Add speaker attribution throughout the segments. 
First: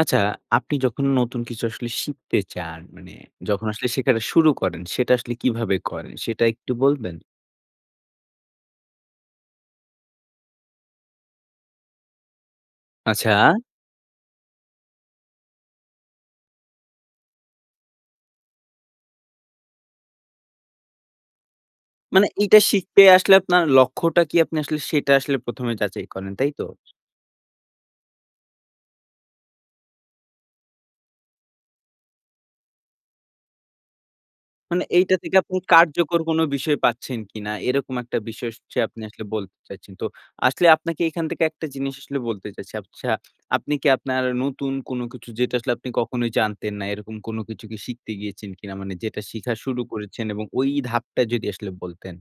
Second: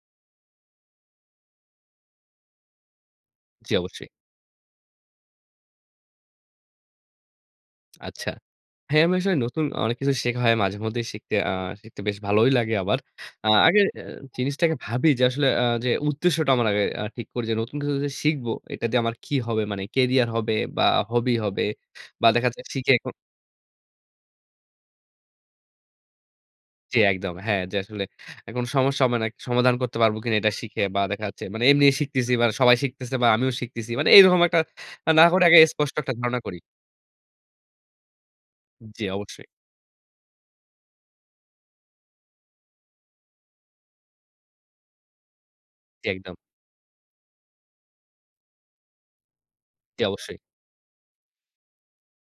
Speaker 1: আচ্ছা, আপনি যখন নতুন কিছু আসলে শিখতে চান, মানে যখন
Speaker 2: জ্বি,
Speaker 1: আসলে
Speaker 2: অবশ্যই।
Speaker 1: শেখাটা শুরু করেন, সেটা আসলে কিভাবে করেন? সেটা একটু বলবেন?
Speaker 2: আচ্ছা। হ্যাঁ, আমি আসলে নতুন অনেক কিছু শেখা হয়। মাঝেমধ্যেই শিখতে আ শিখতে বেশ ভালোই লাগে আমার। আ
Speaker 1: আচ্ছা।
Speaker 2: আগে এ জিনিসটাকে ভাবি যে, আসলে আ যে, উদ্দেশ্যটা আমার আগে আ ঠিক করি যে, নতুন কিছু যে, শিখব, এটা দিয়ে আমার কি হবে? মানে কেরিয়ার হবে বা, হবি হবে।
Speaker 1: মানে
Speaker 2: বা, দেখা
Speaker 1: এইটা
Speaker 2: যাচ্ছে শিখে
Speaker 1: শিখতে
Speaker 2: এখন
Speaker 1: আসলে আপনার লক্ষ্যটা কি? আপনি আসলে সেটা আসলে ১ম এ যাচাই করেন, তাই তো?
Speaker 2: জ্বি, একদম। হ্যাঁ, যে, আসলে এখন সমস্যা মানে সমাধান করতে পারবো কিনা এটা শিখে? বা, দেখা যাচ্ছে মানে এমনি শিখতেছি বা, সবাই শিখতেছে বা, আমিও শিখতেছি। মানে এরকম একটা
Speaker 1: মানে এইটা
Speaker 2: না
Speaker 1: থেকে
Speaker 2: করে, আগে
Speaker 1: আপনি
Speaker 2: আ স্পষ্ট একটা
Speaker 1: কার্যকর
Speaker 2: ধারণা
Speaker 1: কোন
Speaker 2: করি।
Speaker 1: বিষয় পাচ্ছেন কিনা? এরকম একটা বিষয় হচ্ছে আপনি
Speaker 2: জ্বি,
Speaker 1: আসলে
Speaker 2: অবশ্যই।
Speaker 1: বলতে চাইছেন। তো আসলে আপনাকে এখান থেকে একটা জিনিস আসলে বলতে চাইছি। আচ্ছা, আপনি কি আপনার নতুন কোন কিছু যেটা আসলে আপনি
Speaker 2: জ্বি,
Speaker 1: কখনোই
Speaker 2: একদম।
Speaker 1: জানতেন না, এরকম কোন কিছু শিখতে গিয়েছেন কিনা? মানে যেটা শিখা শুরু
Speaker 2: জ্বি,
Speaker 1: করেছেন
Speaker 2: অবশ্যই।
Speaker 1: এবং ওই ধাপটা যদি আসলে বলতেন।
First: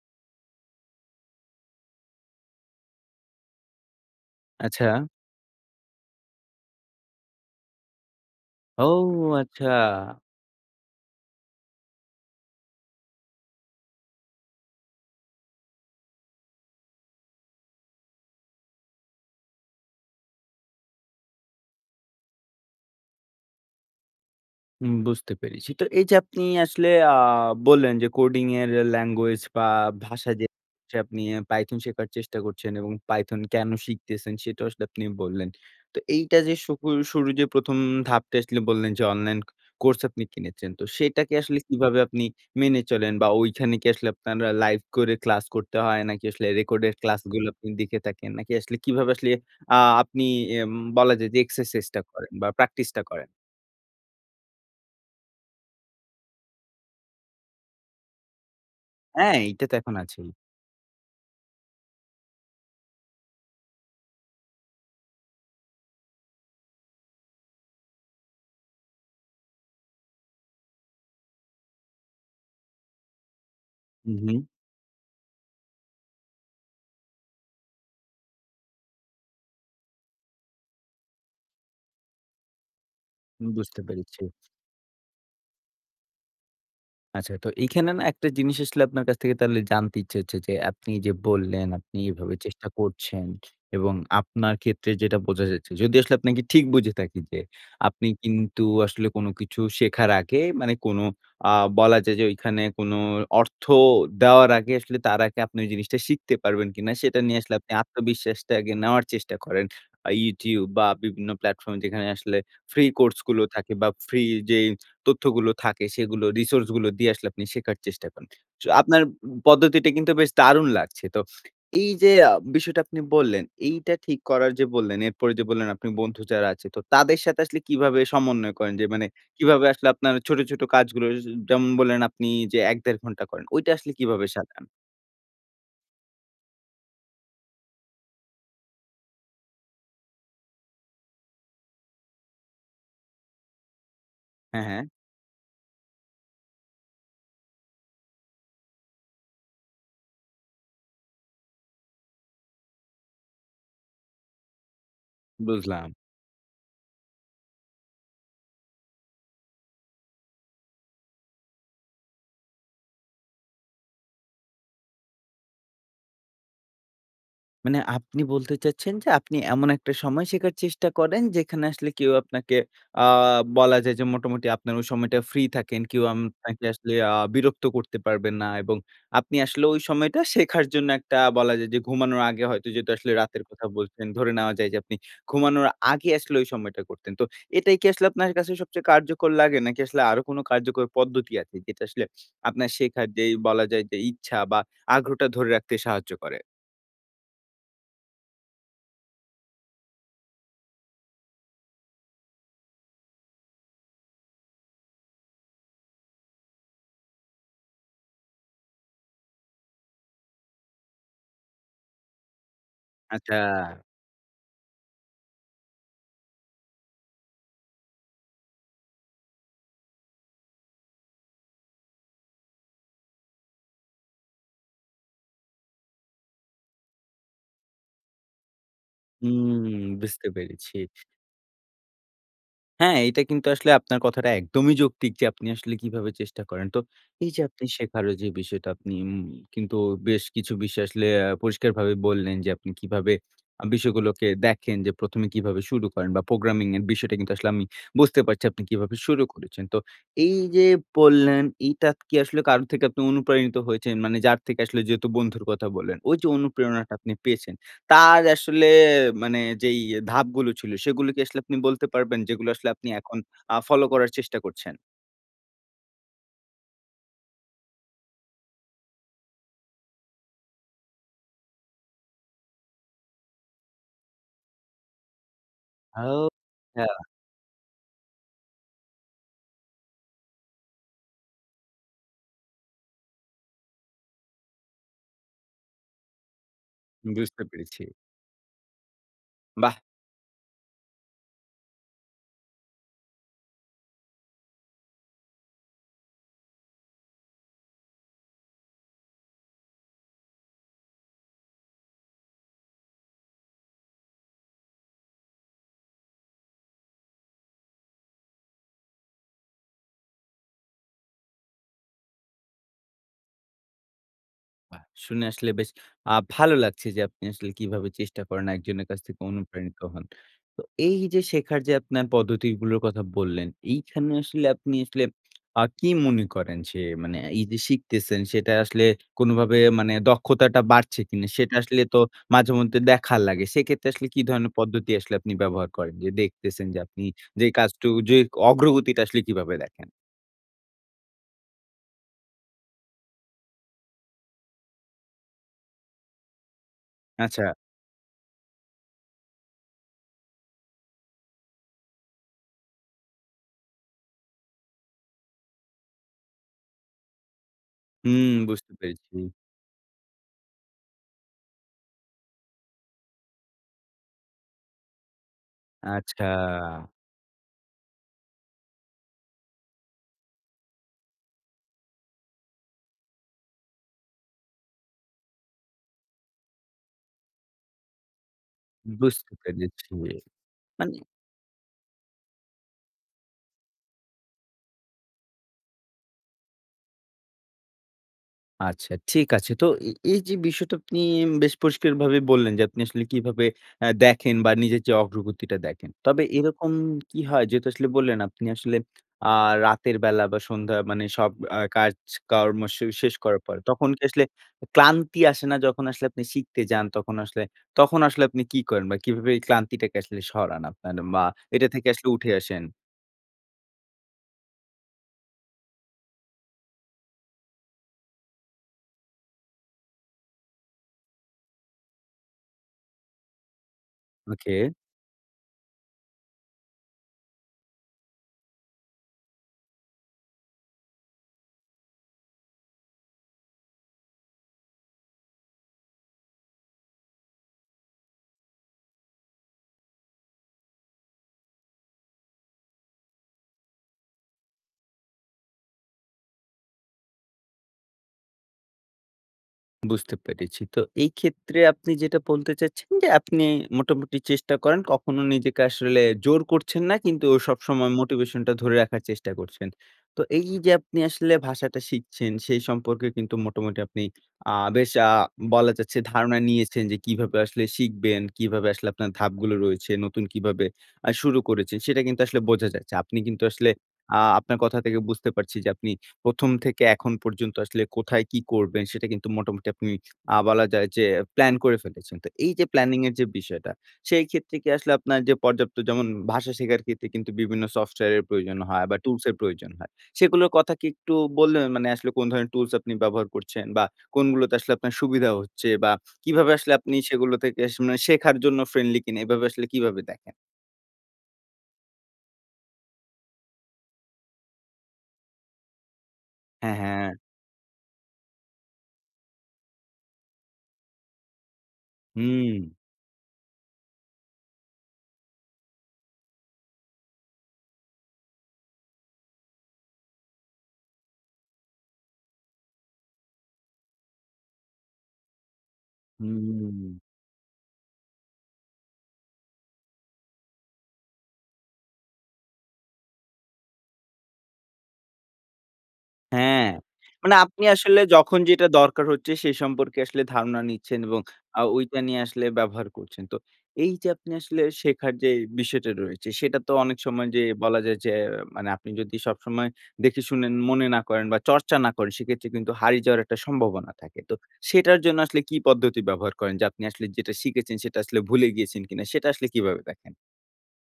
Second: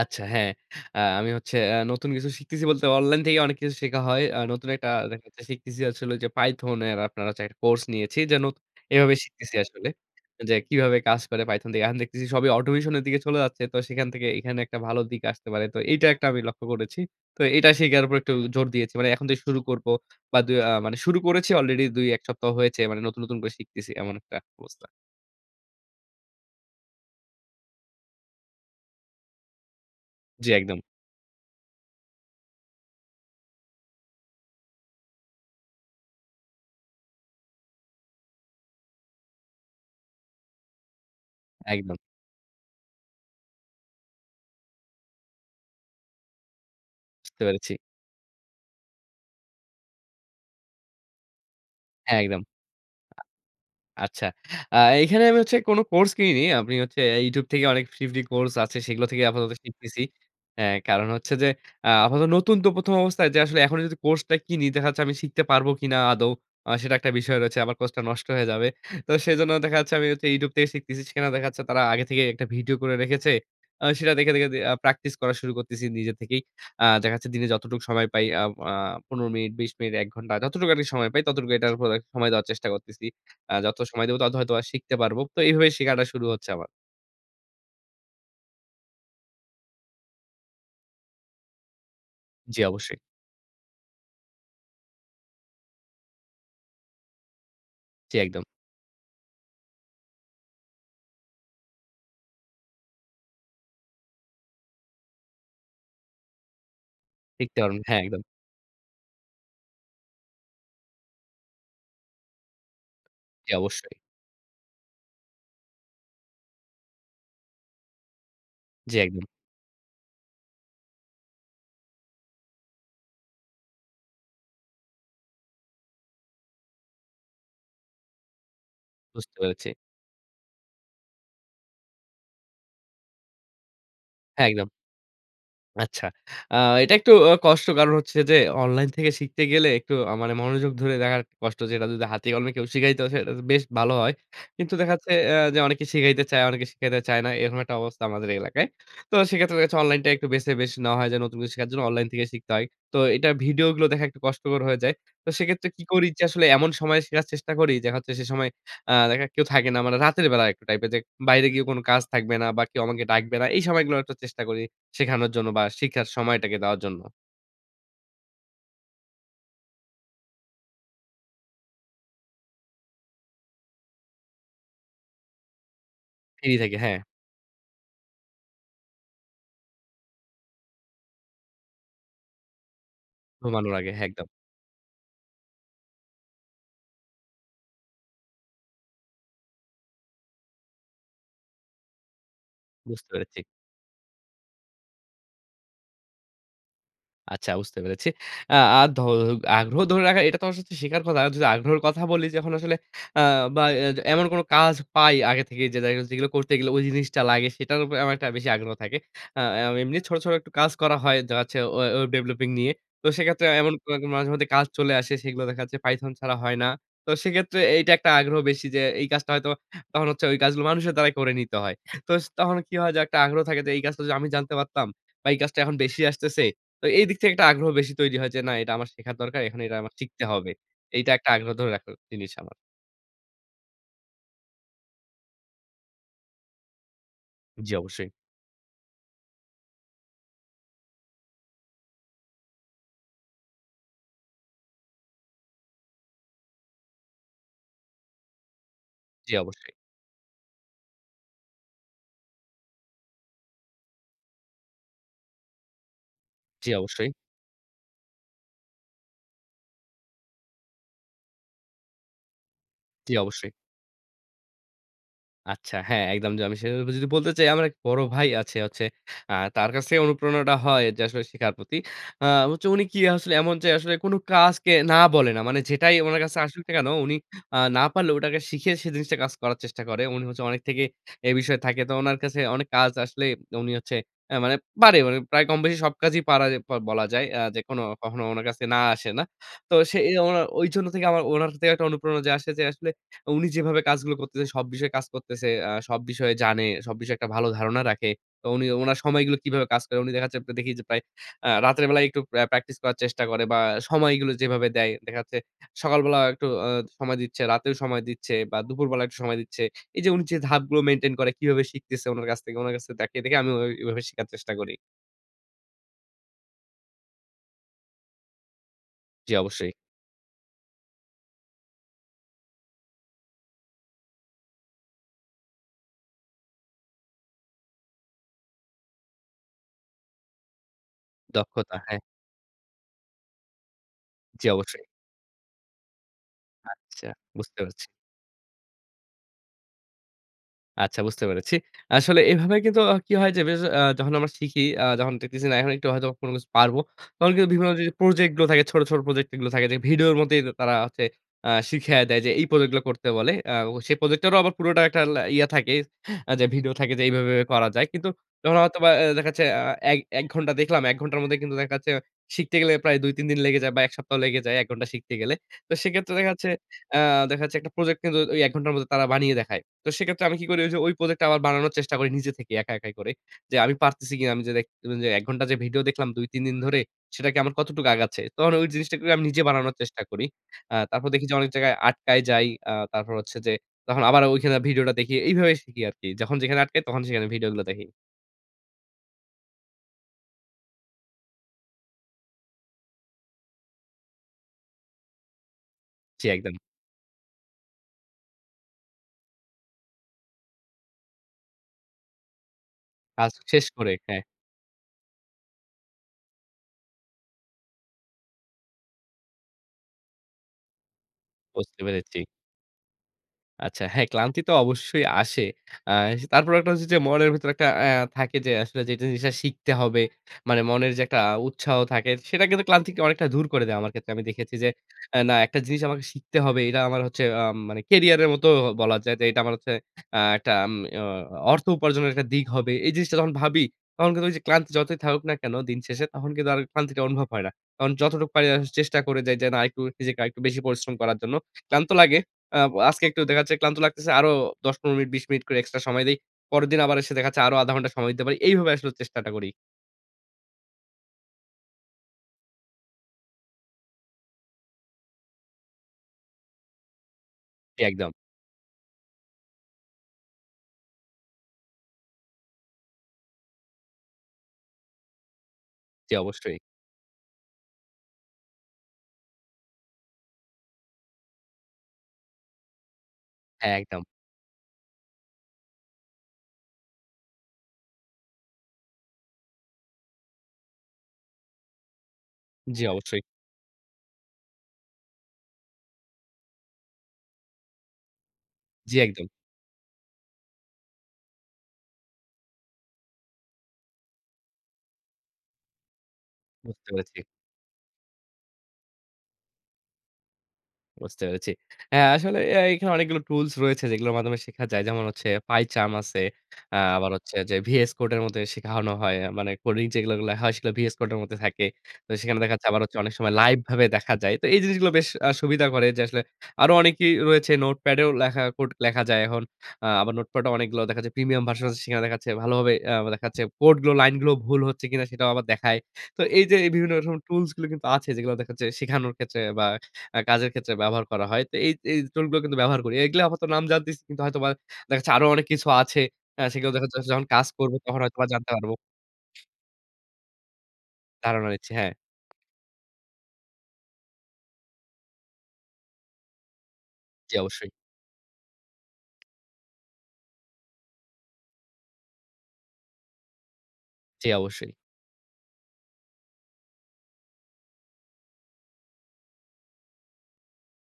Speaker 2: আচ্ছা, হ্যাঁ। আ আমি হচ্ছে আ নতুন কিছু শিখতেছি বলতে অনলাইন থেকে অনেক কিছু শেখা হয়। আ নতুন
Speaker 1: আচ্ছা।
Speaker 2: একটা দেখা যাচ্ছে শিখতেছি হচ্ছে হলো যে, python এর আপনারা হচ্ছে একটা কোর্স নিয়েছি। যে, নতু
Speaker 1: ও,
Speaker 2: এভাবে শিখতেছি
Speaker 1: আচ্ছা।
Speaker 2: আসলে। যে, কিভাবে কাজ করে python দিয়ে। এখন দেখতেছি সবই automation এর দিকে চলে যাচ্ছে। তো সেখান থেকে এইখানে একটা ভালো দিক আসতে পারে। তো এইটা একটা আমি লক্ষ্য করেছি। তো এইটা শিখার উপরে একটু জোর দিয়েছি। মানে এখন থেকে শুরু করবো বা, দু আ মানে শুরু করেছি অলরেডি ২, ১ সপ্তাহ হয়েছে। মানে নতুন, নতুন করে শিখতেছি। এমন একটা অবস্থা।
Speaker 1: উম বুঝতে পেরেছি। তো এইযে আপনি আসলে আ বললেন যে, coding এর এ ল্যাঙ্গুয়েজ বা, ভাষা
Speaker 2: জ্বি,
Speaker 1: যেটা
Speaker 2: একদম।
Speaker 1: হচ্ছে আপনি এ python শেখার চেষ্টা করছেন এবং python কেন শিখতেছেন? সেটা আসলে আপনি বললেন। তো এইটা যে, শুহু শুরু যে, ১ম ধাপটা আসলে বললেন যে, অনলাইন কোর্স আপনি কিনেছেন। তো সেটাকে আসলে
Speaker 2: একদম।
Speaker 1: কিভাবে আপনি মেনে চলেন? বা ঐখানে কি আসলে আপনার আ লাইভ করে ক্লাস করতে হয়? নাকি আসলে রেকর্ডের
Speaker 2: বুঝতে
Speaker 1: ক্লাসগুলো আপনি
Speaker 2: পেরেছি।
Speaker 1: দেখে থাকেন? নাকি আসলে কিভাবে আসলে আ আপনি এম বলা যায় যে, এক্সারসাইজটা করেন?
Speaker 2: একদম।
Speaker 1: বা প্র্যাকটিসটা করেন?
Speaker 2: আচ্ছা। আ এইখানে আমি হচ্ছে কোন কোর্স কিনি, নি। আমি হচ্ছে YouTube থেকে অনেক ফ্রী, ফ্রী কোর্স আছে। সেগুলো থেকেই
Speaker 1: হ্যাঁ,
Speaker 2: আপাতত
Speaker 1: এইটা তো এখন
Speaker 2: শিখতেছি।
Speaker 1: আছেই।
Speaker 2: এ কারণ হচ্ছে যে, আ আপাতত নতুন তো ১ম অবস্থায়, যে, আসলে এখনই যদি কোর্সটা কিনি, দেখা যাচ্ছে আমি শিখতে পারবো কিনা আদৌ? আ সেটা একটা বিষয় রয়েছে। আমার কোর্সটা নষ্ট হয়ে যাবে। তো সেজন্য দেখা যাচ্ছে আমি হচ্ছে YouTube থেকে শিখতেছি। সেখানে দেখা যাচ্ছে তারা আগে থেকে একটা ভিডিও করে রেখেছে। আ সেটা দেখে,
Speaker 1: উহুম।
Speaker 2: দেখে আ প্র্যাকটিস করা শুরু করতেছি নিজে থেকেই। আ দেখা যাচ্ছে দিনে যতটুকু সময় পাই আব আ ১৫ মিনিট, ২০ মিনিট, ১ ঘন্টা। যতটুকু আমি সময় পাই, ততটুকু এটার উপরে সময় দেওয়ার চেষ্টা করতেছি। আ যত
Speaker 1: বুঝতে
Speaker 2: সময় দেব,
Speaker 1: পেরেছি।
Speaker 2: তত হয়তোবা শিখতে পারবো। তো এইভাবে শেখাটা শুরু হচ্ছে আমার।
Speaker 1: আচ্ছা। তো এইখানে না, আমি একটা জিনিস আসলে আপনার কাছ থেকে তাহলে জানতে ইচ্ছে হচ্ছে যে, আপনি যে বললেন, আপনি এভাবে
Speaker 2: জ্বি,
Speaker 1: চেষ্টা
Speaker 2: অবশ্যই।
Speaker 1: করছেন। এবং আপনার ক্ষেত্রে যেটা বোঝা যাচ্ছে যদি আসলে আপনাকে ঠিক বুঝে থাকি। যে আপনি
Speaker 2: জ্বি, একদম।
Speaker 1: কিন্তু আসলে কোন কিছু শেখার আগে মানে কোন আ বলা যায় যে, ওইখানে কোনো অর্থ দেওয়ার আগে আসলে তার আগে আপনি ঐ জিনিসটা শিখতে পারবেন কিনা, সেটা নিয়ে আসলে
Speaker 2: শিখতে
Speaker 1: আপনি
Speaker 2: পারবেন। হ্যাঁ, একদম।
Speaker 1: আত্মবিশ্বাসটা আগে নেওয়ার চেষ্টা করেন। আ YouTube বা, বিভিন্ন প্ল্যাটফর্ম যেখানে আসলে ফ্রি কোর্সগুলো
Speaker 2: জ্বি,
Speaker 1: থাকে। বা,
Speaker 2: অবশ্যই।
Speaker 1: ফ্রি যেই তথ্যগুলো থাকে, সেগুলো রিসোর্সগুলো দিয়ে আসলে আপনি শেখার চেষ্টা করেন। ছ
Speaker 2: জ্বি,
Speaker 1: আপনার
Speaker 2: একদম।
Speaker 1: পদ্ধতিটা কিন্তু বেশ দারুণ লাগছে। তো এইযে আ বিষয়টা আপনি বললেন, এইটা ঠিক করার যে বললেন, এরপরে যে বললেন আপনের বন্ধু যারা আছে, তো তাদের সাথে আসলে কীভাবে সমন্বয় করেন। যে মানে
Speaker 2: বুঝতে
Speaker 1: কিভাবে
Speaker 2: পেরেছি।
Speaker 1: আসলে আপনারা ছোট, ছোট কাজগুলো সো যেমন বললেন আপনি যে ১, ১/২ ঘন্টা করেন। ঐটা আসলে কীভাবে
Speaker 2: হ্যাঁ,
Speaker 1: সাজান?
Speaker 2: একদম। আচ্ছা। আ এটা একটু অ কষ্ট। কারণ হচ্ছে যে, অনলাইন থেকে শিখতে গেলে একটু আ মানে মনোযোগ ধরে রাখার কষ্ট যে এটা যদি হাতে-কলমে কেউ শিখাইত, সেটা বেশ ভালো হয়।
Speaker 1: হ্যাঁ,
Speaker 2: কিন্তু
Speaker 1: হ্যাঁ।
Speaker 2: দেখা যাচ্ছে যে, এ যে অনেকে শিখাইতে চায়, অনেকে শিখাইতে চায় না। এরকম একটা অবস্থা আমাদের এলাকায়। তো সেক্ষেত্রে দেখা গেছে অনলাইনটা একটু বেছে বেশ নেওয়া হয়, যেন নতুন কিছু শেখার জন্য, অনলাইন থেকে শিখতে হয়। তো এটার ভিডিওগুলো দেখা একটু কষ্টকর হয়ে যায়। তো সেক্ষেত্রে কি
Speaker 1: বুঝলাম।
Speaker 2: করি যে আসলে এমন সময় শেখার চেষ্টা করি যে, দেখা যাচ্ছে সে সময় আ দেখার কেউ থাকে না। মানে রাতের বেলা একটা টাইপে যে বাইরে গিয়েও কোন কাজ থাকবে না। বা, কেউ আমাকে ডাকবে না। এই সময়গুলো একটু চেষ্টা করি শেখানোর জন্য বা, শিখার সময়টাকে দেওয়ার জন্য।
Speaker 1: মানে আপনি বলতে চাচ্ছেন যে, আপনি এমন একটা সময় শেখার চেষ্টা করেন যেখানে আসলে কেউ আপনাকে আ বলা যায় যে মোটামুটি আপনার ওই সময়টা ফ্রি থাকেন। কেউ আম
Speaker 2: ফ্রি
Speaker 1: আপনাকে
Speaker 2: থাকি,
Speaker 1: আসলে
Speaker 2: হ্যাঁ।
Speaker 1: আ বিরক্ত করতে পারবে না এবং আপনি আসলে ঐ সময়টা শেখার জন্য একটা বলা যায় যে ঘুমানোর আগে হয়তো যেটা আসলে রাতের কথা
Speaker 2: ঘুমানোর আগে। হ্যাঁ
Speaker 1: বলছেন,
Speaker 2: একদম।
Speaker 1: ধরে নেওয়া যায় যে আপনি ঘুমানোর আগে আসলে ওই সময়টা করতেন। তো এটাই কি আসলে আপনার কাছে সবচেয়ে কার্যকর লাগে? নাকি আসলে আরো কোন কার্যকর পদ্ধতি আছে যেটা আসলে আপনার শেখার
Speaker 2: বুঝতে
Speaker 1: যেই
Speaker 2: পেরেছি।
Speaker 1: বলা যায় যে ইচ্ছা বা আগ্রহটা ধরে রাখতে সাহায্য করে?
Speaker 2: আচ্ছা বুঝতে পেরেছি। আ আ ধ আগ্রহ ধরে রাখার এটা তো আমার সাথে শিখার কথা। যদি আগ্রহের কথা বলি যখন আসলে অ্যা বা এজ এমন কোন কাজ পাই আগে থেকেই যে দেখা যাচ্ছে যেগুলো করতে গেলে ওই জিনিসটা লাগে সেটার উপরে আমার একটা বেশি আগ্রহ থাকে। আ অ্যা এমনি ছোট, ছোট একটু কাজ করা হয় যা হচ্ছে ওয়ে ওয়েব ডেভেলপিং নিয়ে। তো
Speaker 1: আচ্ছা।
Speaker 2: সেইক্ষেত্রে এমন কোনো এরকম মাঝে মধ্যে কাজ চলে আসে সেগুলো দেখা যাচ্ছে python ছাড়া হয় না। তো সেইক্ষেত্রে এইটা একটা আগ্রহ বেশি যে এই কাজটা হয়তোবা তখন হচ্ছে ওই কাজগুলো মানুষের দ্বারাই করে নিতে হয়। তো স তখন কি হয় যে একটা আগ্রহ থাকে যে এই কাজটা যদি আমি জানতে পারতাম বা এই কাজটা এখন বেশি আসতেছে। তো এইদিক থেকে একটা আগ্রহ বেশি তৈরি হয় যে না এটা আমার শেখার দরকার, এখানে এটা
Speaker 1: হুম
Speaker 2: আমার শিখতে
Speaker 1: বুঝতে
Speaker 2: হবে।
Speaker 1: পেরেছি।
Speaker 2: এইটা একটা আগ্রহ ধরে রাখার জিনিস আমার।
Speaker 1: হ্যাঁ, এইটা কিন্তু আসলে আপনার কথাটা একদমই যৌক্তিক যে আপনি আসলে কীভাবে চেষ্টা করেন। তো এই যে আপনি
Speaker 2: জি,
Speaker 1: শেখার
Speaker 2: অবশ্যই।
Speaker 1: ওই যে বিষয়টা আপনি উম কিন্তু বেশ কিছু বিষয় আসলে অ্যা পরিষ্কারভাবেই বললেন যে আপনি কীভাবে আ বিষয়গুলোকে দেখেন যে ১মে কীভাবে শুরু করেন বা প্রোগ্রামিং এর বিষয়টা কিন্তু আসলে আমি বুঝতে পারছি আপনি কিভাবে শুরু
Speaker 2: জি,
Speaker 1: করেছেন।
Speaker 2: অবশ্যই।
Speaker 1: তো এই যে বললেন এইটা কি আসলে কারো থেকে আপনি অনুপ্রাণিত হয়েছেন? মানে যার থেকে আসলে যেহেতু বন্ধুর কথা বললেন, ওইযে
Speaker 2: জি,
Speaker 1: অনুপ্রেরণাটা
Speaker 2: অবশ্যই।
Speaker 1: আপনি পেয়েছেন, তার আসলে মানে যেই ধাপগুলো ছিল সেগুলো কি আসলে আপনি বলতে পারবেন? যেগুলো আসলে আপনি
Speaker 2: জি,
Speaker 1: এখন
Speaker 2: অবশ্যই।
Speaker 1: আ ফলো করার চেষ্টা করছেন?
Speaker 2: আচ্ছা, হ্যাঁ, একদম। যে, আমি সে ব্যাপারে যদি বলতে চাই, আমার এক বড় ভাই আছে হচ্ছে আ তার কাছ থেকে অনুপ্রেরণাটা হয় যে, আসলে শেখার প্রতি। আ হচ্ছে উনি কি আসলে এমন যে, আসলে কোন কাজকে না বলে না। মানে যেটাই উনার
Speaker 1: ওউ,
Speaker 2: কাছে আসুক না কেন,
Speaker 1: আচ্ছা।
Speaker 2: উনি আ না পারলে ওটাকে শিখে সে জিনিসটা কাজ করার চেষ্টা করে। উনি হচ্ছে অনেক থেকে এ বিষয়ে থাকে। তো উনার কাছে অনেক কাজ আসলে তো উনি হচ্ছে এ মানে পারে প্রায় কম বেশি সব কাজই পারে ব বলা যায়। আ
Speaker 1: বুঝতে
Speaker 2: যেকোনো
Speaker 1: পেরেছি।
Speaker 2: কখনো উনার কাছে না আসে না। তো
Speaker 1: বাহ!
Speaker 2: সেজন্য ঐজন্য থেকে আমার ওনার একটা অনুপ্রেরণা আসে যে, আসলে উনি যেভাবে কাজগুলো করতেছে, সব বিষয়ে কাজ করতেছে, আ সব বিষয়ে জানে, সব বিষয়ে একটা ভালো ধারণা রাখে। তো উনি উনার সময়গুলো কিভাবে কাজ করে? উনি দেখা যাচ্ছে দেখি যে, প্রায় আ রাতের বেলায় একটু প্র্যা প্র্যাকটিস করার চেষ্টা করে বা, আ সময়গুলো যেভাবে দেয়। দেখা যাচ্ছে সকালবেলা একটু আ সময় দিচ্ছে, রাতেও সময় দিচ্ছে বা, দুপুরবেলা একটু সময় দিচ্ছে। এইযে উনি যে, ধাপগুলো মেইনটেইন করে কিভাবে শিখতেছে উনার কাছ থেকে? উনার কাছে থেকে দেখিয়ে, দেখিয়ে আমিও অ এভাবে শিখার চেষ্টা করি।
Speaker 1: বাহ! শুনে আসলে বেশ আ ভালো লাগছে যে, আপনি আসলে কিভাবে চেষ্টা করেন একজনের কাছ থেকে
Speaker 2: জ্বি, অবশ্যই।
Speaker 1: অনুপ্রাণিত হন। তো এইযে শেখার যে, আপনার পদ্ধতিগুলোর কথা বললেন, এইখানে আসলে আপনি আসলে আ কি মনে করেন? যে, মানে এইযে শিখতেছেন, সেটা আসলে কোনভাবে মানে দক্ষতাটা বাড়ছে কিনা? সেটা
Speaker 2: দক্ষতা।
Speaker 1: আসলে
Speaker 2: হ্যাঁ।
Speaker 1: তো মাঝেমধ্যে দেখা লাগে। সেক্ষেত্রে আসলে কী
Speaker 2: জ্বি,
Speaker 1: ধরনের
Speaker 2: অবশ্যই।
Speaker 1: পদ্ধতি আসলে আপনি ব্যবহার করেন? যে, দেখতেছেন যে, আপনি
Speaker 2: আচ্ছা।
Speaker 1: যে,
Speaker 2: বুঝতে পারছি।
Speaker 1: কাজটুকু যে, অগ্রগতিটা আসলে কীভাবে দেখেন?
Speaker 2: আচ্ছা বুঝতে পেরেছি। আসলে এভাবে কিন্তু হ কি হয়? যে, বেশ আ যখন আমরা শিখি আ যখন দেখতেছি না, "এখন হয়তো কোন কিছু পারবো।" তখন কিন্তু
Speaker 1: আচ্ছা।
Speaker 2: বিভিন্ন যে, প্রজেক্ট গুলো থাকে, ছোট, ছোট প্রজেক্ট যে, গুলো থাকে যে, ভিডিওর মধ্যেই তো তারা হচ্ছে আ শিখায়ে দেয় যে, এই প্রজেক্ট গুলো করতে বলে। আ সেই প্রজেক্টেরও আবার পুরোটা একটা লা ইয়ে থাকে যে, ভিডিও থাকে যে, "এইভাবে, এইভাবে করা যায়।" কিন্তু
Speaker 1: হুম,
Speaker 2: যখন
Speaker 1: বুঝতে
Speaker 2: হয়তোবা অ্যা
Speaker 1: পেরেছি।
Speaker 2: দেখাচ্ছে অ্যা এক ১ ঘন্টা দেখলাম, ১ ঘন্টার মধ্যে কিন্তু দেখাচ্ছে, শিখতে গেলে প্রায় ২-৩ দিন লেগে যায় বা ১ সপ্তাহা লেগে যায়। ১ ঘন্টা শিখতে গেলে। তো সেক্ষেত্রে
Speaker 1: আচ্ছা।
Speaker 2: দেখা যাচ্ছে আ দেখা যাচ্ছে, একটা প্রজেক্ট কিন্তু ঐ ১ ঘন্টার মধ্যে তারা বানিয়ে দেখায়। তো সেক্ষেত্রে আমি কি করি? ঐযে ঐ প্রজেক্টটা আবার বানানোর চেষ্টা করি, নিজে থেকেই একা একাই করে। যে, আমি পারতেছি কিনা? "আমি যে, একটু, যে, ১ ঘন্টার যে, ভিডিও দেখলাম, ২-৩ দিন ধরে, সেটাকে আমার কতটুকু আগাচ্ছে?" তখন ওই জিনিসটাকে আমি
Speaker 1: বুঝতে
Speaker 2: নিজে বানানোর
Speaker 1: পেরেছি।
Speaker 2: চেষ্টা করি। আ
Speaker 1: মানে
Speaker 2: তারপর দেখি যে, অনেক জায়গায় আটকায় যাই। আ তারপর হচ্ছে যে, তখন আবার ঐখানে ভিডিওটা দেখি। এইভাবে শিখি আরকি। যখন যেখানে আটকাই, তখন সেখানে ভিডিওগুলা দেখি।
Speaker 1: আচ্ছা, ঠিক আছে। তো এ এই যে, বিষয়টা আপনি এম বেশ পরিষ্কারভাবে বললেন যে, আপনি আসলে কীভাবে আ দেখেন বা নিজের যে, অগ্রগতিটা দেখেন। তবে
Speaker 2: জি, একদম।
Speaker 1: এরকম কী হয়? যেহেতু আসলে বললেন, আপনি আসলে আ রাতের বেলা বা সন্ধ্যা মানে সব আ কাজকর্ম শু শেষ
Speaker 2: কাজ
Speaker 1: করার পর,
Speaker 2: শেষ
Speaker 1: তখন
Speaker 2: করে,
Speaker 1: কি
Speaker 2: হ্যাঁ।
Speaker 1: আসলে ক্লান্তি আসে না, যখন আসলে আপনি শিখতে যান? তখন আসলে, তখন আসলে আপনি কি করেন বা কিভাবে এই ক্লান্তিটাকে আসলে সরান আপনার বা এটা
Speaker 2: বুঝতে
Speaker 1: থেকে আসলে
Speaker 2: পেরেছি।
Speaker 1: উঠে আসেন?
Speaker 2: আচ্ছা হ্যাঁ, ক্লান্তি তো অবশ্যই আসে। আ তারপর একটা হচ্ছে যে, মনের ভিতরে একটা এ থাকে যে, আসলে যেটা জিনিসটা শিখতে হবে। মানে মনের যে, একটা উৎসাহ থাকে সেটা কিন্তু ক্লান্তিকে অনেকটা দূর করে দেয় আমার ক্ষেত্রে আমি দেখেছি যে,
Speaker 1: ওকে।
Speaker 2: এ না একটা জিনিস আমাকে শিখতে হবে। এটা আমার হচ্ছে উম মানে কেরিয়ারের মতো বলা যায়। যে, এটা আমার হচ্ছে আ একটা আম আ অর্থ উপার্জনের একটা দিক হবে, এই জিনিসটা যখন ভাবি তখন কিন্তু ওই যে, ক্লান্তি যতই থাকুক না কেন দিন শেষে তখন কিন্তু আর ক্লান্তিটা অনুভব হয় না। তখন যতটুকি পারি চেষ্টা করে যাই যে, না একটু নিজেকে আরেকটু বেশি পরিশ্রম করার জন্য। ক্লান্ত লাগে। আ আজকে একটু দেখাচ্ছে ক্লান্ত লাগতেছে আরো ১০ ১৫ মিনিট ২০ মিনিট করে এক্সট্রা সময় দেই। পরেরদিন আবার এসে দেখাচ্ছে আরো আধা ঘন্টা সময় দিতে পারি। এইভাবে আসলে চেষ্টাটা করি।
Speaker 1: বুঝতে পেরেছি। তো এই ক্ষেত্রে আপনি যেটা বলতে চাচ্ছেন যে, আপনি মোটামুটি চেষ্টা করেন। কখনো নিজেকে আসলে জোর করছেন না। কিন্তু
Speaker 2: জি,
Speaker 1: সবসময়
Speaker 2: একদম।
Speaker 1: মোটিভেশন টা ধরে রাখার চেষ্টা করছেন। তো এই যে, আপনি আসলে ভাষাটা শিখছেন সেই সম্পর্কে কিন্তু মোটামুটি আপনি আ বেশ আ বলা যাচ্ছে
Speaker 2: জি,
Speaker 1: ধারণা
Speaker 2: অবশ্যই।
Speaker 1: নিয়েছেন যে, কিভাবে আসলে শিখবেন? কিভাবে আসলে আপনার ধাপগুলো রয়েছে? নতুন কীভাবে আ শুরু করেছেন? সেটা কিন্তু আসলে বোঝা যাচ্ছে। আপনি কিন্তু আসলে
Speaker 2: একদম।
Speaker 1: আ আপনার কথা থেকে বুঝতে পারছি যে, আপনি ১ম থেকে এখন পর্যন্ত আসলে কোথায় কী করবেন? সেটা কিন্তু মোটামুটি আপনি আ বলা যায় যে, প্ল্যান করে ফেলেছেন। তো এই যে,
Speaker 2: জি,
Speaker 1: প্ল্যানিংয়ের
Speaker 2: অবশ্যই।
Speaker 1: যে, বিষয়টা সেই ক্ষেত্রে কি আসলে আপনার যে, পর্যাপ্ত যেমন ভাষা শেখার ক্ষেত্রে কিন্তু বিভিন্ন সফটওয়্যারের প্রয়োজন হয়
Speaker 2: জি,
Speaker 1: বা
Speaker 2: একদম।
Speaker 1: টুলসের প্রয়োজন হয় সেগুলোর কথা কি একটু বল মানে আসলে কোন ধরনের টুলস আপনি ব্যবহার করছেন? বা কোনগুলোতে আসলে আপনার সুবিধা হচ্ছে বা কীভাবে আসলে
Speaker 2: বুঝতে
Speaker 1: আপনি
Speaker 2: পেরেছি।
Speaker 1: সেগুলো থেকে আসলে মানে শেখার জন্য ফ্রেন্ডলি কিনা? এভাবে আসলে কীভাবে দেখেন?
Speaker 2: বুঝতে পেরেছি। অ্যা আসলে এ এখানে অনেকগুলো টুলস রয়েছে যেগুলোর মাধ্যমে শেখা যায়। যেমন হচ্ছে Pi Charm আছে,
Speaker 1: হ্যাঁ,
Speaker 2: আ আবার
Speaker 1: হ্যাঁ।
Speaker 2: হচ্ছে যে VS Code এর মধ্যে শেখানো হয়। আ মানে কোডিং যেগুলো গুলা হয় সেগুলো VS Code এর মধ্যে থাকে। তো সেখানে দেখা যাচ্ছে
Speaker 1: হুম।
Speaker 2: আবার হচ্ছে অনেক সময় লাইভ ভাবে দেখা যায়। তো এই জিনিসগুলো বেশ আ সুবিধা করে যে আসলে আরো অনেকেই রয়েছে নোটপ্যাডেও লেখা কোড লেখা যায় এখন। আ আবার নোটপ্যাডও অনেকগুলো দেখা যাচ্ছে প্রিমিয়াম ভার্সন আছে সেখানে দেখা যাচ্ছে ভালোভাবে অ্যা দেখা যাচ্ছে কোড গুলো লাইন গুলো ভুল হচ্ছে কিনা সেটাও আবার দেখায়। তো এই যে এ
Speaker 1: হুম।
Speaker 2: বিভিন্ন রকম টুলস গুলো কিন্তু আছে যেগুলো দেখা যাচ্ছে শেখানোর ক্ষেত্রে বা অ্যা কাজের ক্ষেত্রে ব্যবহার করা হয়। তো এই এই টুলগুলো কিন্তু ব্যবহার করি। এগুলা আপাতত নাম জানতেছি কিন্তু হয়তো দেখা যাচ্ছে আরো অনেক কিছু আছে। অ্যা
Speaker 1: হ্যাঁ।
Speaker 2: সেগুলো দেখা যাচ্ছে যখন
Speaker 1: মানে
Speaker 2: কাজ
Speaker 1: আপনি
Speaker 2: করব তখন
Speaker 1: আসলে
Speaker 2: হয়তোবা
Speaker 1: যখন
Speaker 2: জানতে
Speaker 1: যেটা
Speaker 2: পারব।
Speaker 1: দরকার হচ্ছে সে সম্পর্কে আসলে ধারণা নিচ্ছেন এবং
Speaker 2: ধারণা
Speaker 1: আ
Speaker 2: হয়েছে, হ্যাঁ।
Speaker 1: ঐটা নিয়ে আসলে ব্যবহার করছেন। তো এই যে আপনি আসলে শেখার যেই বিষয়টা রয়েছে সেটা তো অনেক সময়
Speaker 2: জি
Speaker 1: যে
Speaker 2: অবশ্যই।
Speaker 1: বলা যায় যে মানে আপনি যদি সবসময় দেখে শুনেন, মনে না করেন বা চর্চা না করেন সেক্ষেত্রে কিন্তু হারিয়ে যাওয়ার একটা সম্ভাবনা থাকে।
Speaker 2: জি
Speaker 1: তো
Speaker 2: অবশ্যই।
Speaker 1: সেটার জন্য আসলে কী পদ্ধতি ব্যবহার করেন? যে আপনি আসলে যেটা শিখেছেন সেটা আসলে ভুলে গিয়েছেন কিনা? সেটা আসলে কীভাবে দেখেন?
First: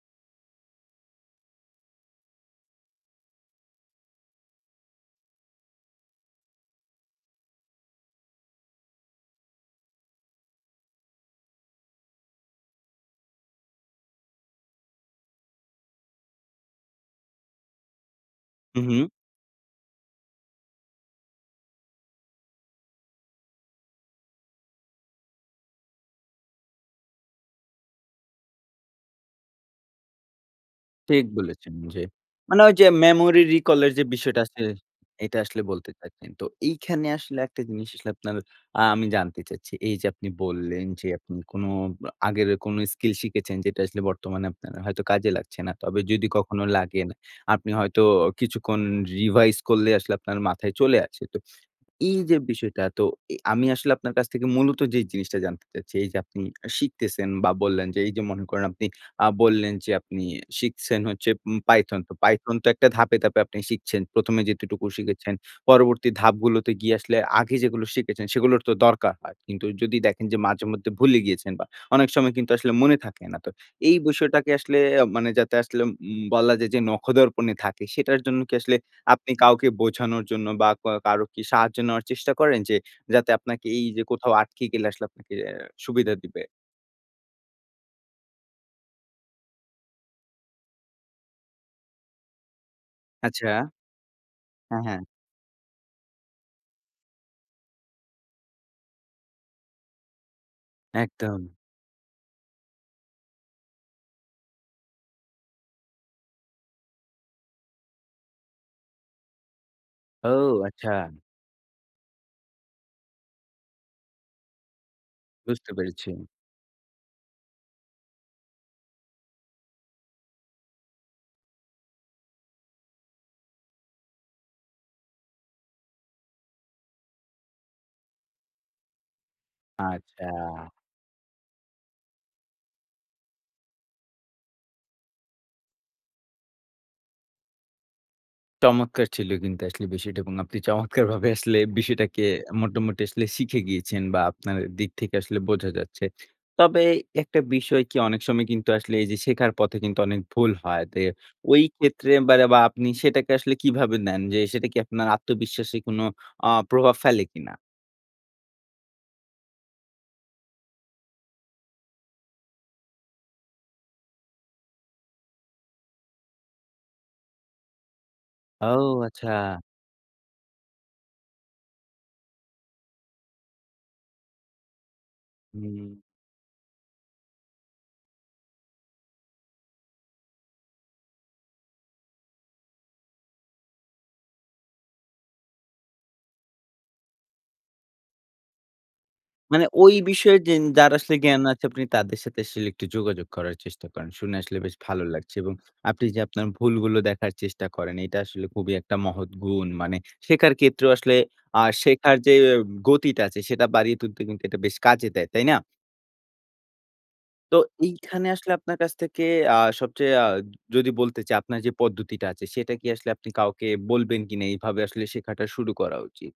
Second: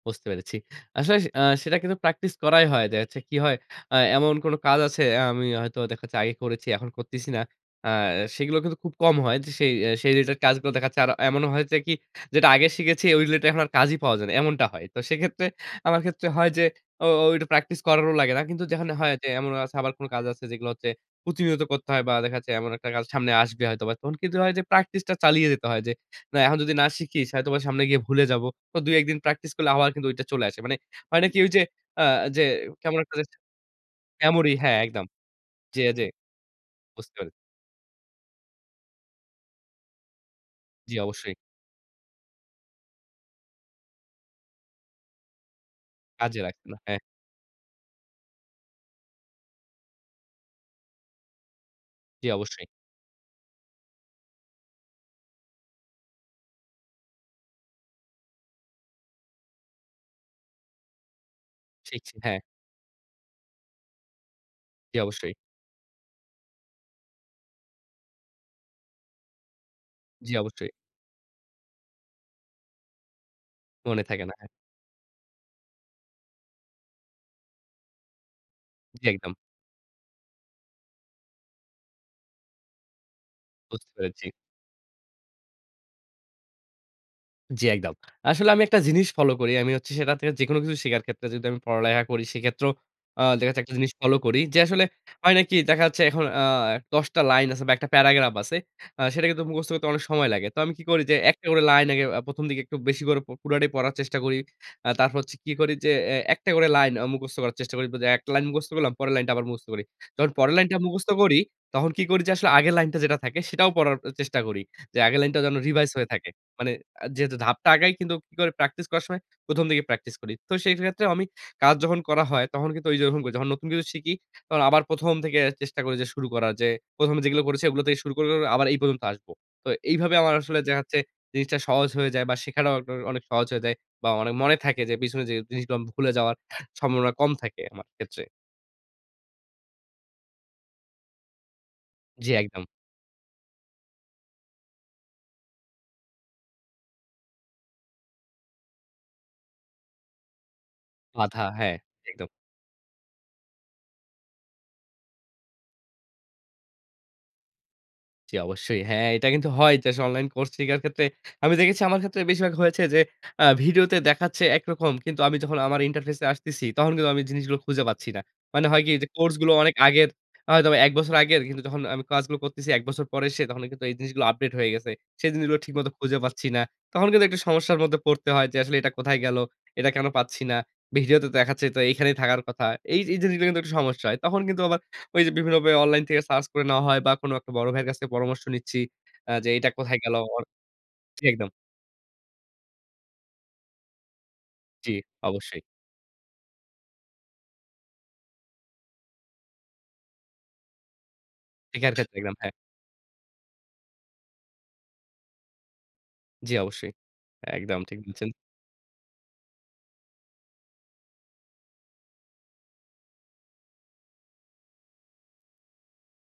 Speaker 2: বুঝতে পেরেছি। আসলে আ সেটা কিন্তু প্র্যাকটিস করাই হয়। দেখা যাচ্ছে কি হয়? অ্যা এমন কোন কাজ আছে আ আমি হয়তো দেখা যাচ্ছে আগে করেছি এখন করতিছি না। অ্যা সেগুলো কিন্তু খুব কম হয়। যে সেই সেই রিলেটেড কাজগুলো দেখা যাচ্ছে আর এমন হয়েছে কি যেটা আগে শিখেছি ওই রিলেটেড এখন আর কাজই পাওয়া যায় না, এমনটা হয়। তো সেক্ষেত্রে আমার ক্ষেত্রে হয় যে ও ওটা প্র্যাকটিস করারও লাগে না। কিন্তু
Speaker 1: হুম,
Speaker 2: যেখানে
Speaker 1: হুম।
Speaker 2: হয় যে এমনও আছে আবার কোন কাজ আছে যেগুলো হচ্ছে প্রতিনিয়ত করতে হয় বা দেখা যাচ্ছে এমন একটা কাজ সামনে আসবে হয়তোবা। তখন কিন্তু হয় যে প্র্যাকটিস টা চালিয়ে যেতে হয়। যে না এখন যদি না শিখি হয়তো সামনে গিয়ে ভুলে যাব। তো ২-১ দিন প্র্যাকটিস করলে আবার কিন্তু ঐটা চলে আসে। মানে
Speaker 1: ঠিক
Speaker 2: হয়না কি? ওই যে
Speaker 1: বলেছেন,
Speaker 2: অ
Speaker 1: জি।
Speaker 2: যে
Speaker 1: মানে ওই যে
Speaker 2: কেমন একটা যে
Speaker 1: memory recall এর যে বিষয়টা
Speaker 2: এমনই
Speaker 1: আছে,
Speaker 2: হ্যাঁ একদম।
Speaker 1: এটা আসলে
Speaker 2: জি,
Speaker 1: বলতে
Speaker 2: আ জি।
Speaker 1: চাইছেন। তো এইখানে
Speaker 2: বুঝতে পেরেছি।
Speaker 1: আসলে একটা জিনিস আসলে আপনার আ আমি জানতে চাচ্ছি। এই যে আপনি বললেন
Speaker 2: জি
Speaker 1: যে
Speaker 2: অবশ্যই।
Speaker 1: আপনি কোন আ আগের কোনো স্কিল শিখেছেন যেটা আসলে বর্তমানে আপনার হয়তো কাজে লাগছে না। তবে যদি
Speaker 2: কাজে
Speaker 1: কখনো
Speaker 2: লাগছে না। হ্যাঁ।
Speaker 1: লাগেন আপনি হয়তো কিছুক্ষণ রিভাইজ করলেই আসলে আপনার মাথায় চলে আসে। তো এই
Speaker 2: জি
Speaker 1: যে
Speaker 2: অবশ্যই।
Speaker 1: বিষয়টা তো এ আমি আসলে আপনার কাছ থেকে মূলত যে জিনিসটা জানতে চাচ্ছি, এইযে আপনি শিখতেছেন বা বললেন যে এই যে মনে করেন আপনি আ বললেন যে আপনি শিখছেন হচ্ছে উম Python।
Speaker 2: ঠিক
Speaker 1: তো
Speaker 2: ঠিক হ্যাঁ।
Speaker 1: Python তো একটা ধাপে, ধাপে আপনি শিখছেন। ১ম এ যতটুকু
Speaker 2: জি অবশ্যই।
Speaker 1: শিখেছেন, পরবর্তী ধাপগুলোতে গিয়ে আসলে আগে যেগুলো শিখেছেন সেগুলোর তো দরকার হয়। কিন্তু যদি দেখেন
Speaker 2: জি
Speaker 1: যে মাঝে
Speaker 2: অবশ্যই।
Speaker 1: মধ্যে ভুলে গিয়েছেন বা অনেক সময় কিন্তু আসলে মনে থাকে না। তো এই
Speaker 2: মনে থাকে না হ্যাঁ।
Speaker 1: বিষয়টাকে আসলে আ মানে যাতে আসলে উম বলা যায় যে নখদর্পণে থাকে সেটার জন্য কি আসলে
Speaker 2: জি
Speaker 1: আপনি
Speaker 2: একদম।
Speaker 1: কাউকে বোঝানোর জন্য বা ক কারো কি সাহায্য নেওয়ার চেষ্টা করেন? যে যাতে আপনাকে এই
Speaker 2: বুঝতে
Speaker 1: যে
Speaker 2: পেরেছি।
Speaker 1: কোথাও আটকে গেলে আসলে আপনাকে সুবিধা দিবে?
Speaker 2: জী, একদম। আসলে আমি একটা জিনিস ফলো করি। আমি হচ্ছে সেটা থেকে যেকোনো কিছু শিকার ক্ষেত্রে যদি আমি পড়ালেখা করি সেক্ষেত্রেও আ দেখা
Speaker 1: আচ্ছা।
Speaker 2: যাচ্ছে একটা জিনিস ফলো করি। যে
Speaker 1: হ্যাঁ,
Speaker 2: আসলে
Speaker 1: হ্যাঁ।
Speaker 2: হয় নাকি দেখা যাচ্ছে এখন আ ১০ টা লাইন আছে বা একটা প্যারাগ্রাফ আছে। আ সেটা কিন্তু মুখস্থ করতে অনেক সময় লাগে। তো আমি কি করি যে একটা
Speaker 1: একদম।
Speaker 2: করে লাইন আগে আ ১ম দিকে একটু বেশি করে পুরটাই পড়ার চেষ্টা করি। আ তারপর হচ্ছে কি করি যে এ একটা করে লাইন আ মুখস্থ করার চেষ্টা করি। একটা লাইন মুখস্থ করলাম পরের লাইনটা আবার মুখস্থ করি। তখন
Speaker 1: ও
Speaker 2: পরের লাইনটা
Speaker 1: আচ্ছা।
Speaker 2: মুখস্থ করি তখন কি করি যে আসলে আগের লাইন যেটা থাকে সেটাও পড়ার চেষ্টা করি। যে আগের লাইনটা যেন
Speaker 1: বুঝতে
Speaker 2: রিভাইজ হয়ে
Speaker 1: পেরেছি।
Speaker 2: থাকে। মানে আ যেহেতু ধাপটা আগাই কিন্তু কি করে প্র্যাকটিস করার সময় ১ম দিকে প্র্যাকটিস করি। তো সেক্ষেত্রেও আমি কাজ যখন করা হয় তখন কিন্তু ওই যেরকম করি। যখন নতুন কিছু শিখি তখন আবার ১ম থেকে চেষ্টা করি যে শুরু করার যে ১ম এ যেগুলো করেছি এগুলো থেকে শুরু করে আবার এই পর্যন্ত আসব। তো এইভাবে আমার আসলে
Speaker 1: আচ্ছা।
Speaker 2: দেখা যাচ্ছে জিনিসটা সহজ হয়ে যায় বা শেখাটাও অনেক সহজ হয়ে যায় বা অনেক মনে থাকে যে পিছনে যে জিনিসগুলো ভুলে যাওয়ার সম্ভাবনা কম থাকে আমার ক্ষেত্রে।
Speaker 1: চমৎকার ছিল কিন্তু আসলে বিষয়টা এবং আপনি চমৎকারভাবে আসলে বিষয়টাকে
Speaker 2: জী, একদম।
Speaker 1: মোটামুটি আসলে শিখে গিয়েছেন বা আপনার দিক থেকে আসলে বোঝা যাচ্ছে। তবে একটা বিষয় কি অনেক সময় কিন্তু আসলে এই যে শেখার পথে কিন্তু অনেক ভুল হয় যে
Speaker 2: বাধা,
Speaker 1: ওই
Speaker 2: হ্যাঁ,
Speaker 1: ক্ষেত্রে
Speaker 2: একদম।
Speaker 1: যে বা আপনি সেটাকে আসলে কিভাবে নেন যে সেটা কি আপনার আত্মবিশ্বাসে কোন আ প্রভাব ফেলে কিনা?
Speaker 2: জ্বী, অবশ্যই। হ্যাঁ, এটা কিন্তু হয় যে, আসলে অনলাইন কোর্স শিখার ক্ষেত্রে আমি দেখেছি আমার ক্ষেত্রে বেশিরভাগ হয়েছে যে, আ ভিডিওতে দেখাচ্ছে একরকম। কিন্তু আমি যখন আমার interface এ আসতেসি, তখন কিন্তু আমি জিনিসগুলো খুঁজে পাচ্ছি না। মানে
Speaker 1: ও,
Speaker 2: হয় কি? যে,
Speaker 1: আচ্ছা।
Speaker 2: কোর্সগুলো অনেক আগের আ হয়তোবা এক বছর আগের, কিন্তু যখন আমি কাজগুলো করতেসি ১ বছর পরে এসে, তখন কিন্তু এই জিনিসগুলো আপডেট হয়ে গেসে। সে জিনিসগুলো ঠিকমত
Speaker 1: হুম।
Speaker 2: খুঁজে পাচ্ছি না। তখন কিন্তু একটা সমস্যার মধ্যে পড়তে হয় যে, আসলে এটা কোথায় গেলো, এটা কেন পাচ্ছি না? ভিডিওতে দেখাচ্ছে, তো এখানেই থাকার কথা। এই এই জিনিসগুলো কিন্তু একটু সমস্যা হয়। তখন কিন্তু আবার ওইযে বিভিন্নভাবে বে অনলাইন থেকে সার্চ করে নেওয়া হয় বা, কোনো একটা বড় ভাইয়ের কাছ থেকে পরামর্শ নিচ্ছি, আ যে,
Speaker 1: মানে
Speaker 2: এইটা
Speaker 1: ওই
Speaker 2: কোথায় গেলো?
Speaker 1: বিষয়ে
Speaker 2: অন
Speaker 1: যেন যারা আসলে
Speaker 2: জ্বী,
Speaker 1: জ্ঞান
Speaker 2: একদম।
Speaker 1: আছে, তাদের সাথে আসলে একটু যোগাযোগ করার চেষ্টা করেন। শুনে আসলে বেশ
Speaker 2: জ্বী,
Speaker 1: ভালো লাগছে এবং
Speaker 2: অবশ্যই।
Speaker 1: আপনি যে, আপনার ভুলগুলো দেখার চেষ্টা করেন, এটা আসলে খুবই একটা মহৎ গুণ। মানে শেখার ক্ষেত্রেও আসলে আ
Speaker 2: [unintelligible]
Speaker 1: শেখার যে,
Speaker 2: খাচ্ছিলাম। হ্যাঁ।
Speaker 1: উ গতিটা আছে, সেটা বাড়িয়ে তুলতে কিন্তু এটা বেশ কাজে দেয়। তাই না?
Speaker 2: জ্বী, অবশ্যই।
Speaker 1: তো
Speaker 2: একদম ঠিক
Speaker 1: এইখানে
Speaker 2: বলছেন।
Speaker 1: আসলে আপনার কাছ থেকে আ সবচেয়ে আ যদি বলতে চাই, আপনার যে, পদ্ধতিটা আছে, সেটা কি আসলে আপনি কাউকে বলবেন কিনা? এভাবে আসলে শেখাটা শুরু করা উচিত।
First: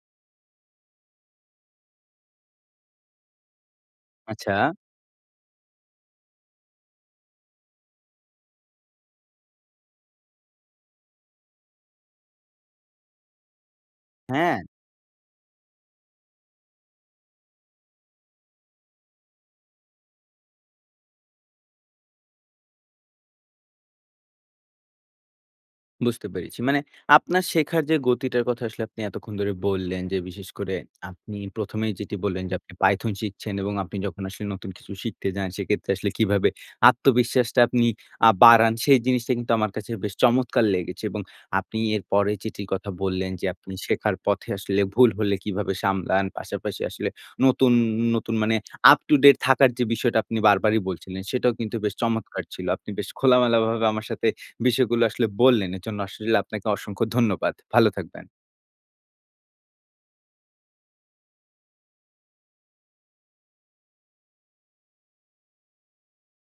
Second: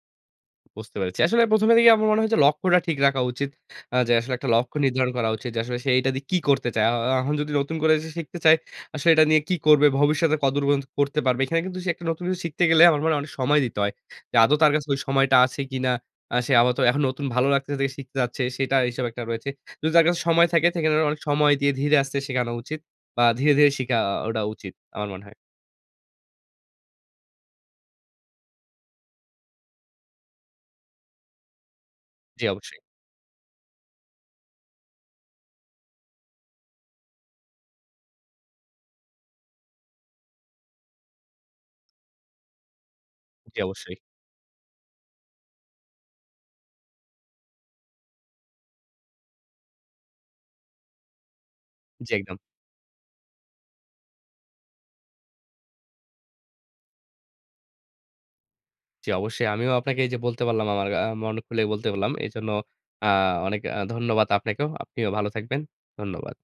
Speaker 2: বুঝতে পেরেছি। আসলে ১ম এ দেখেই আমার মনে হচ্ছে লক্ষ্যটা ঠিক রাখা উচিত। আ যে, আসলে একটা
Speaker 1: আচ্ছা।
Speaker 2: লক্ষ্য নির্ধারণ করা উচিত। যে, আসলে সে এইটা দিয়ে কী করতে চায়? আ আ এখন যদি নতুন করে সে শিখতে চায়, আসলে এটা নিয়ে কি করবে ভবিষ্যতে? কত দূর পর্যন্ত করতে পারবে? এখানে কিন্তু সে একটা নতুন কিছু শিখতে গেলে আমার মনে হয় অনেক সময় দিতে হয়। যে, আদৌ
Speaker 1: হ্যাঁ।
Speaker 2: তার কাছে ওই সময়টা আছে কিনা? আ সে আপাতত এখন নতুন ভালো লাগতেসে দেখে শিখতে যাচ্ছে, সেটা হিসাব একটা রয়েছে। যদি তার কাছে সময় থাকে থাকে, সেখানে অনেক সময় দিয়ে ধীরে আস্তে শেখানো উচিত বা, ধীরে, ধীরে শিখা আ ওটা উচিত, আমার মনে হয়।
Speaker 1: বুঝতে পেরেছি। মানে আপনার শেখার যে, গতিটার কথা আসলে আপনি এতক্ষণ ধরে বললেন যে, বিশেষ করে আপনি ১ম এই যেটা বললেন
Speaker 2: জ্বী,
Speaker 1: যে, আপনি
Speaker 2: অবশ্যই।
Speaker 1: python শিখছেন এবং আপনি যখন আসলে নতুন কিছু শিখতে যান, সেক্ষেত্রে আসলে কিভাবে আত্মবিশ্বাসটা আপনি আ বাড়ান, সেই জিনিসটা কিন্তু আমার কাছে বেশ চমৎকার লেগেছে এবং আপনি এরপরে চিঠির কথা বললেন যে,
Speaker 2: জ্বী,
Speaker 1: আপনি
Speaker 2: অবশ্যই।
Speaker 1: শেখার পথে আসলে ভুল হলে কীভাবে সামলান। পাশাপাশি আসলে নতুন, নতুন আ মানে up to date থাকার যে, বিষয়টা আপনি বারবারই বলছিলেন, সেটাও কিন্তু বেশ
Speaker 2: জ্বী, একদম।
Speaker 1: চমৎকার ছিল। আপনি বেশ খোলামেলাভাবে আমার সাথে বিষয়গুলো আসলে বললেন। এজন্য আসলে আপনাকে অসংখ্য ধন্যবাদ। ভালো থাকবেন।
Speaker 2: জ্বী, অবশ্যই। আমিও আপনাকে এইযে বলতে পারলাম আমার আ মন খুলে বলতে পারলাম। এজন্য আ অনেক আ ধন্যবাদ আপনাকেও। আপনিও ভালো থাকবেন। ধন্যবাদ।